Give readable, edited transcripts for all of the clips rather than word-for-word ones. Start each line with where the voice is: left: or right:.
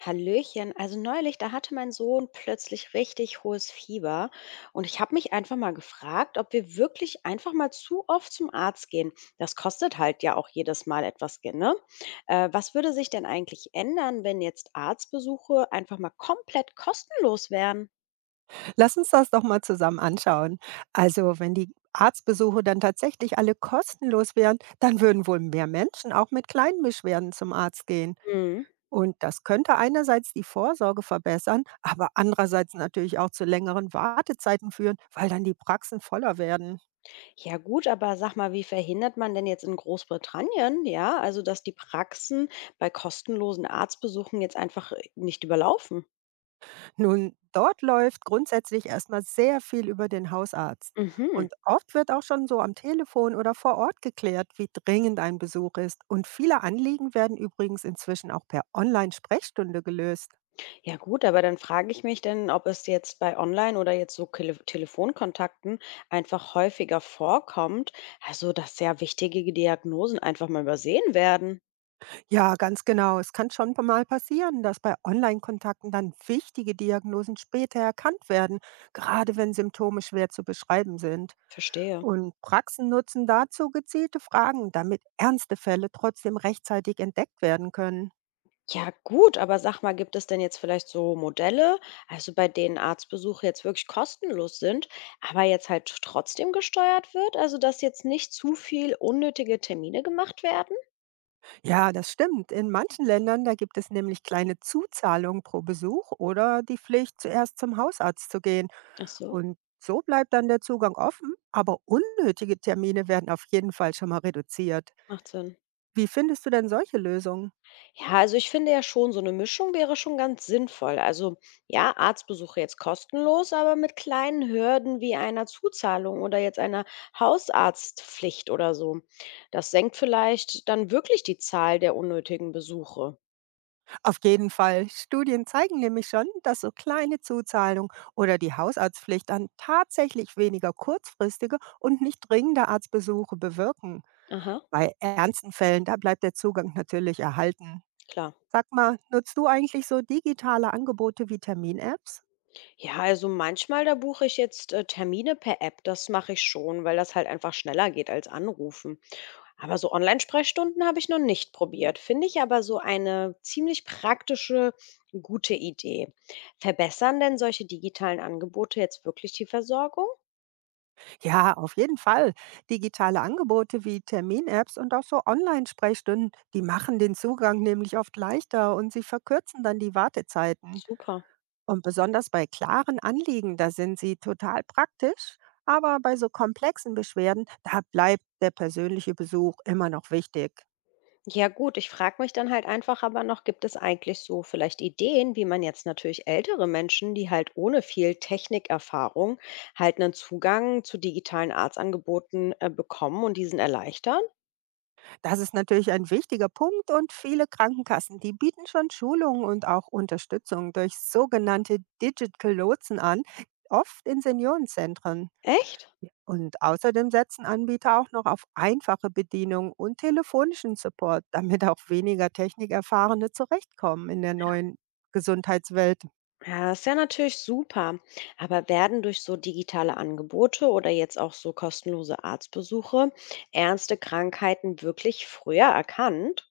left: Hallöchen, also neulich, da hatte mein Sohn plötzlich richtig hohes Fieber und ich habe mich einfach mal gefragt, ob wir wirklich einfach mal zu oft zum Arzt gehen. Das kostet halt ja auch jedes Mal etwas, Geld, ne? Was würde sich denn eigentlich ändern, wenn jetzt Arztbesuche einfach mal komplett kostenlos wären?
right: Lass uns das doch mal zusammen anschauen. Also, wenn die Arztbesuche dann tatsächlich alle kostenlos wären, dann würden wohl mehr Menschen auch mit kleinen Beschwerden zum Arzt gehen.
left: Hm.
right: Und das könnte einerseits die Vorsorge verbessern, aber andererseits natürlich auch zu längeren Wartezeiten führen, weil dann die Praxen voller werden.
left: Ja gut, aber sag mal, wie verhindert man denn jetzt in Großbritannien, ja, also dass die Praxen bei kostenlosen Arztbesuchen jetzt einfach nicht überlaufen?
right: Nun, dort läuft grundsätzlich erstmal sehr viel über den Hausarzt.
left: Mhm.
right: Und oft wird auch schon so am Telefon oder vor Ort geklärt, wie dringend ein Besuch ist. Und viele Anliegen werden übrigens inzwischen auch per Online-Sprechstunde gelöst.
left: Ja gut, aber dann frage ich mich denn, ob es jetzt bei Online oder jetzt so Kele Telefonkontakten einfach häufiger vorkommt, also dass sehr wichtige Diagnosen einfach mal übersehen werden.
right: Ja, ganz genau. Es kann schon mal passieren, dass bei Online-Kontakten dann wichtige Diagnosen später erkannt werden, gerade wenn Symptome schwer zu beschreiben sind.
left: Verstehe.
right: Und Praxen nutzen dazu gezielte Fragen, damit ernste Fälle trotzdem rechtzeitig entdeckt werden können.
left: Ja gut, aber sag mal, gibt es denn jetzt vielleicht so Modelle, also bei denen Arztbesuche jetzt wirklich kostenlos sind, aber jetzt halt trotzdem gesteuert wird, also dass jetzt nicht zu viel unnötige Termine gemacht werden?
right: Ja, das stimmt. In manchen Ländern, da gibt es nämlich kleine Zuzahlungen pro Besuch oder die Pflicht, zuerst zum Hausarzt zu gehen.
left: Ach so,
right: Und so bleibt dann der Zugang offen, aber unnötige Termine werden auf jeden Fall schon mal reduziert.
left: macht Sinn.
right: Wie findest du denn solche Lösungen?
left: Ja, also ich finde ja schon, so eine Mischung wäre schon ganz sinnvoll. Also, ja, Arztbesuche jetzt kostenlos, aber mit kleinen Hürden wie einer Zuzahlung oder jetzt einer Hausarztpflicht oder so. Das senkt vielleicht dann wirklich die Zahl der unnötigen Besuche.
right: Auf jeden Fall. Studien zeigen nämlich schon, dass so kleine Zuzahlungen oder die Hausarztpflicht dann tatsächlich weniger kurzfristige und nicht dringende Arztbesuche bewirken.
left: Aha,
right: Bei ernsten Fällen, da bleibt der Zugang natürlich erhalten.
left: klar.
right: Sag mal, nutzt du eigentlich so digitale Angebote wie Termin-Apps?
left: Ja, also manchmal, da buche ich jetzt Termine per App. Das mache ich schon, weil das halt einfach schneller geht als anrufen. Aber so Online-Sprechstunden habe ich noch nicht probiert, finde ich aber so eine ziemlich praktische, gute Idee. Verbessern denn solche digitalen Angebote jetzt wirklich die Versorgung?
right: Ja, auf jeden Fall. Digitale Angebote wie Termin-Apps und auch so Online-Sprechstunden, die machen den Zugang nämlich oft leichter und sie verkürzen dann die Wartezeiten.
left: Super.
right: Und besonders bei klaren Anliegen, da sind sie total praktisch. Aber bei so komplexen Beschwerden, da bleibt der persönliche Besuch immer noch wichtig.
left: Ja gut, ich frage mich dann halt einfach aber noch, gibt es eigentlich so vielleicht Ideen, wie man jetzt natürlich ältere Menschen, die halt ohne viel Technikerfahrung halt einen Zugang zu digitalen Arztangeboten bekommen und diesen erleichtern?
right: Das ist natürlich ein wichtiger Punkt und viele Krankenkassen, die bieten schon Schulungen und auch Unterstützung durch sogenannte Digital Lotsen an, oft in Seniorenzentren.
left: Echt?
right: Und außerdem setzen Anbieter auch noch auf einfache Bedienung und telefonischen Support, damit auch weniger technikerfahrene zurechtkommen in der neuen Gesundheitswelt.
left: Ja, ist ja natürlich super. Aber werden durch so digitale Angebote oder jetzt auch so kostenlose Arztbesuche ernste Krankheiten wirklich früher erkannt?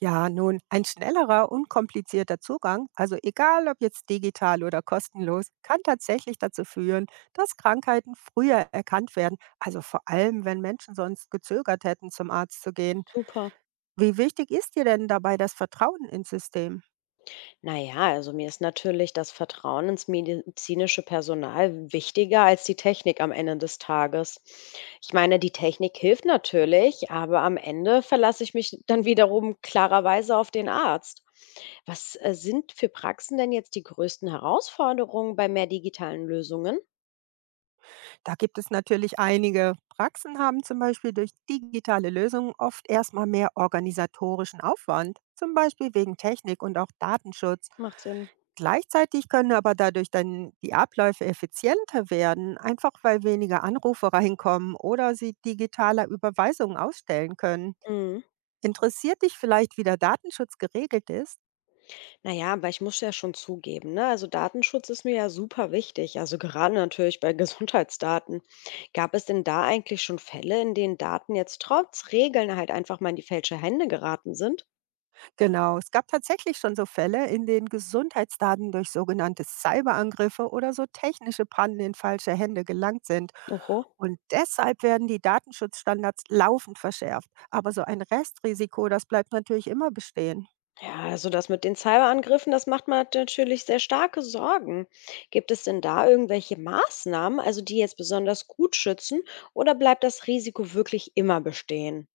right: Ja, nun, ein schnellerer, unkomplizierter Zugang, also egal ob jetzt digital oder kostenlos, kann tatsächlich dazu führen, dass Krankheiten früher erkannt werden, also vor allem, wenn Menschen sonst gezögert hätten, zum Arzt zu gehen.
left: Super.
right: Wie wichtig ist dir denn dabei das Vertrauen ins System?
left: Na ja, also mir ist natürlich das Vertrauen ins medizinische Personal wichtiger als die Technik am Ende des Tages. Ich meine, die Technik hilft natürlich, aber am Ende verlasse ich mich dann wiederum klarerweise auf den Arzt. Was sind für Praxen denn jetzt die größten Herausforderungen bei mehr digitalen Lösungen?
right: Da gibt es natürlich einige. Praxen haben zum Beispiel durch digitale Lösungen oft erstmal mehr organisatorischen Aufwand, zum Beispiel wegen Technik und auch Datenschutz.
left: Macht Sinn.
right: Gleichzeitig können aber dadurch dann die Abläufe effizienter werden, einfach weil weniger Anrufe reinkommen oder sie digitaler Überweisungen ausstellen können.
left: Mhm.
right: Interessiert dich vielleicht, wie der Datenschutz geregelt ist?
left: Naja, aber ich muss ja schon zugeben, ne? Also Datenschutz ist mir ja super wichtig. Also gerade natürlich bei Gesundheitsdaten. Gab es denn da eigentlich schon Fälle, in denen Daten jetzt trotz Regeln halt einfach mal in die falsche Hände geraten sind?
right: Genau, es gab tatsächlich schon so Fälle, in denen Gesundheitsdaten durch sogenannte Cyberangriffe oder so technische Pannen in falsche Hände gelangt sind.
left: Oho.
right: Und deshalb werden die Datenschutzstandards laufend verschärft. Aber so ein Restrisiko, das bleibt natürlich immer bestehen.
left: Ja, also das mit den Cyberangriffen, das macht mir natürlich sehr starke Sorgen. Gibt es denn da irgendwelche Maßnahmen, also die jetzt besonders gut schützen, oder bleibt das Risiko wirklich immer bestehen?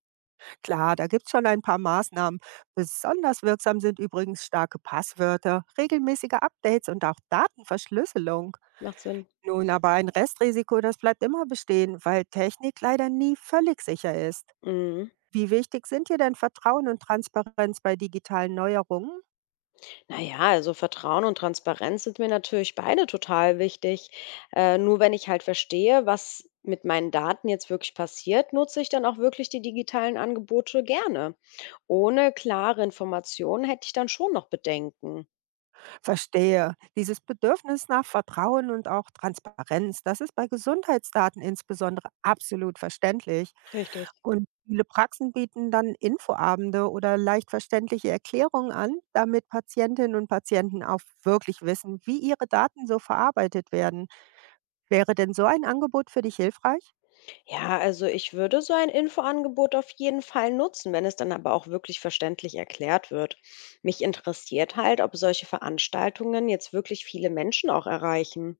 right: Klar, da gibt es schon ein paar Maßnahmen. Besonders wirksam sind übrigens starke Passwörter, regelmäßige Updates und auch Datenverschlüsselung.
left: Macht Sinn.
right: Nun, aber ein Restrisiko, das bleibt immer bestehen, weil Technik leider nie völlig sicher ist.
left: Mhm.
right: Wie wichtig sind dir denn Vertrauen und Transparenz bei digitalen Neuerungen?
left: Naja, also Vertrauen und Transparenz sind mir natürlich beide total wichtig. Nur wenn ich halt verstehe, was mit meinen Daten jetzt wirklich passiert, nutze ich dann auch wirklich die digitalen Angebote gerne. Ohne klare Informationen hätte ich dann schon noch Bedenken.
right: Verstehe. Dieses Bedürfnis nach Vertrauen und auch Transparenz, das ist bei Gesundheitsdaten insbesondere absolut verständlich.
left: Richtig.
right: Und viele Praxen bieten dann Infoabende oder leicht verständliche Erklärungen an, damit Patientinnen und Patienten auch wirklich wissen, wie ihre Daten so verarbeitet werden. Wäre denn so ein Angebot für dich hilfreich?
left: Ja, also ich würde so ein Infoangebot auf jeden Fall nutzen, wenn es dann aber auch wirklich verständlich erklärt wird. Mich interessiert halt, ob solche Veranstaltungen jetzt wirklich viele Menschen auch erreichen.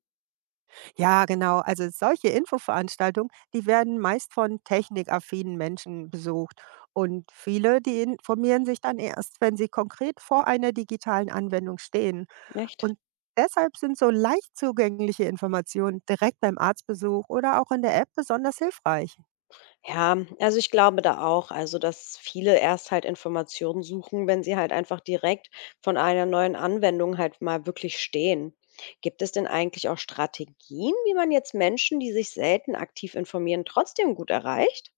right: Ja, genau. Also solche Infoveranstaltungen, die werden meist von technikaffinen Menschen besucht. Und viele, die informieren sich dann erst, wenn sie konkret vor einer digitalen Anwendung stehen.
left: Echt?
right: Und deshalb sind so leicht zugängliche Informationen direkt beim Arztbesuch oder auch in der App besonders hilfreich.
left: Ja, also ich glaube da auch, also dass viele erst halt Informationen suchen, wenn sie halt einfach direkt von einer neuen Anwendung halt mal wirklich stehen. Gibt es denn eigentlich auch Strategien, wie man jetzt Menschen, die sich selten aktiv informieren, trotzdem gut erreicht?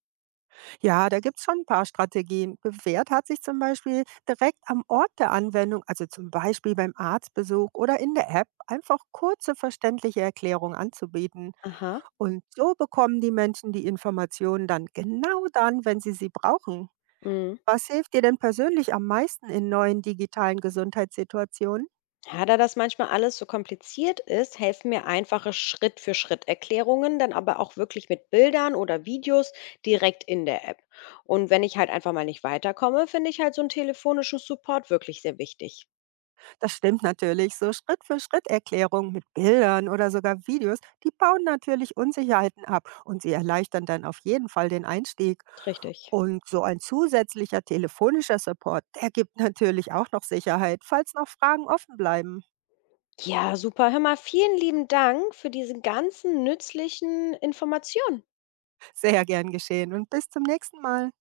right: Ja, da gibt es schon ein paar Strategien. Bewährt hat sich zum Beispiel direkt am Ort der Anwendung, also zum Beispiel beim Arztbesuch oder in der App, einfach kurze verständliche Erklärungen anzubieten.
left: Aha.
right: Und so bekommen die Menschen die Informationen dann genau dann, wenn sie sie brauchen.
left: Mhm.
right: Was hilft dir denn persönlich am meisten in neuen digitalen Gesundheitssituationen?
left: Ja, da das manchmal alles so kompliziert ist, helfen mir einfache Schritt-für-Schritt-Erklärungen, dann aber auch wirklich mit Bildern oder Videos direkt in der App. Und wenn ich halt einfach mal nicht weiterkomme, finde ich halt so einen telefonischen Support wirklich sehr wichtig.
right: Das stimmt natürlich. So Schritt-für-Schritt-Erklärungen mit Bildern oder sogar Videos, die bauen natürlich Unsicherheiten ab und sie erleichtern dann auf jeden Fall den Einstieg.
left: Richtig.
right: Und so ein zusätzlicher telefonischer Support, der gibt natürlich auch noch Sicherheit, falls noch Fragen offen bleiben.
left: Ja, super. Hör mal, vielen lieben Dank für diese ganzen nützlichen Informationen.
right: Sehr gern geschehen und bis zum nächsten Mal.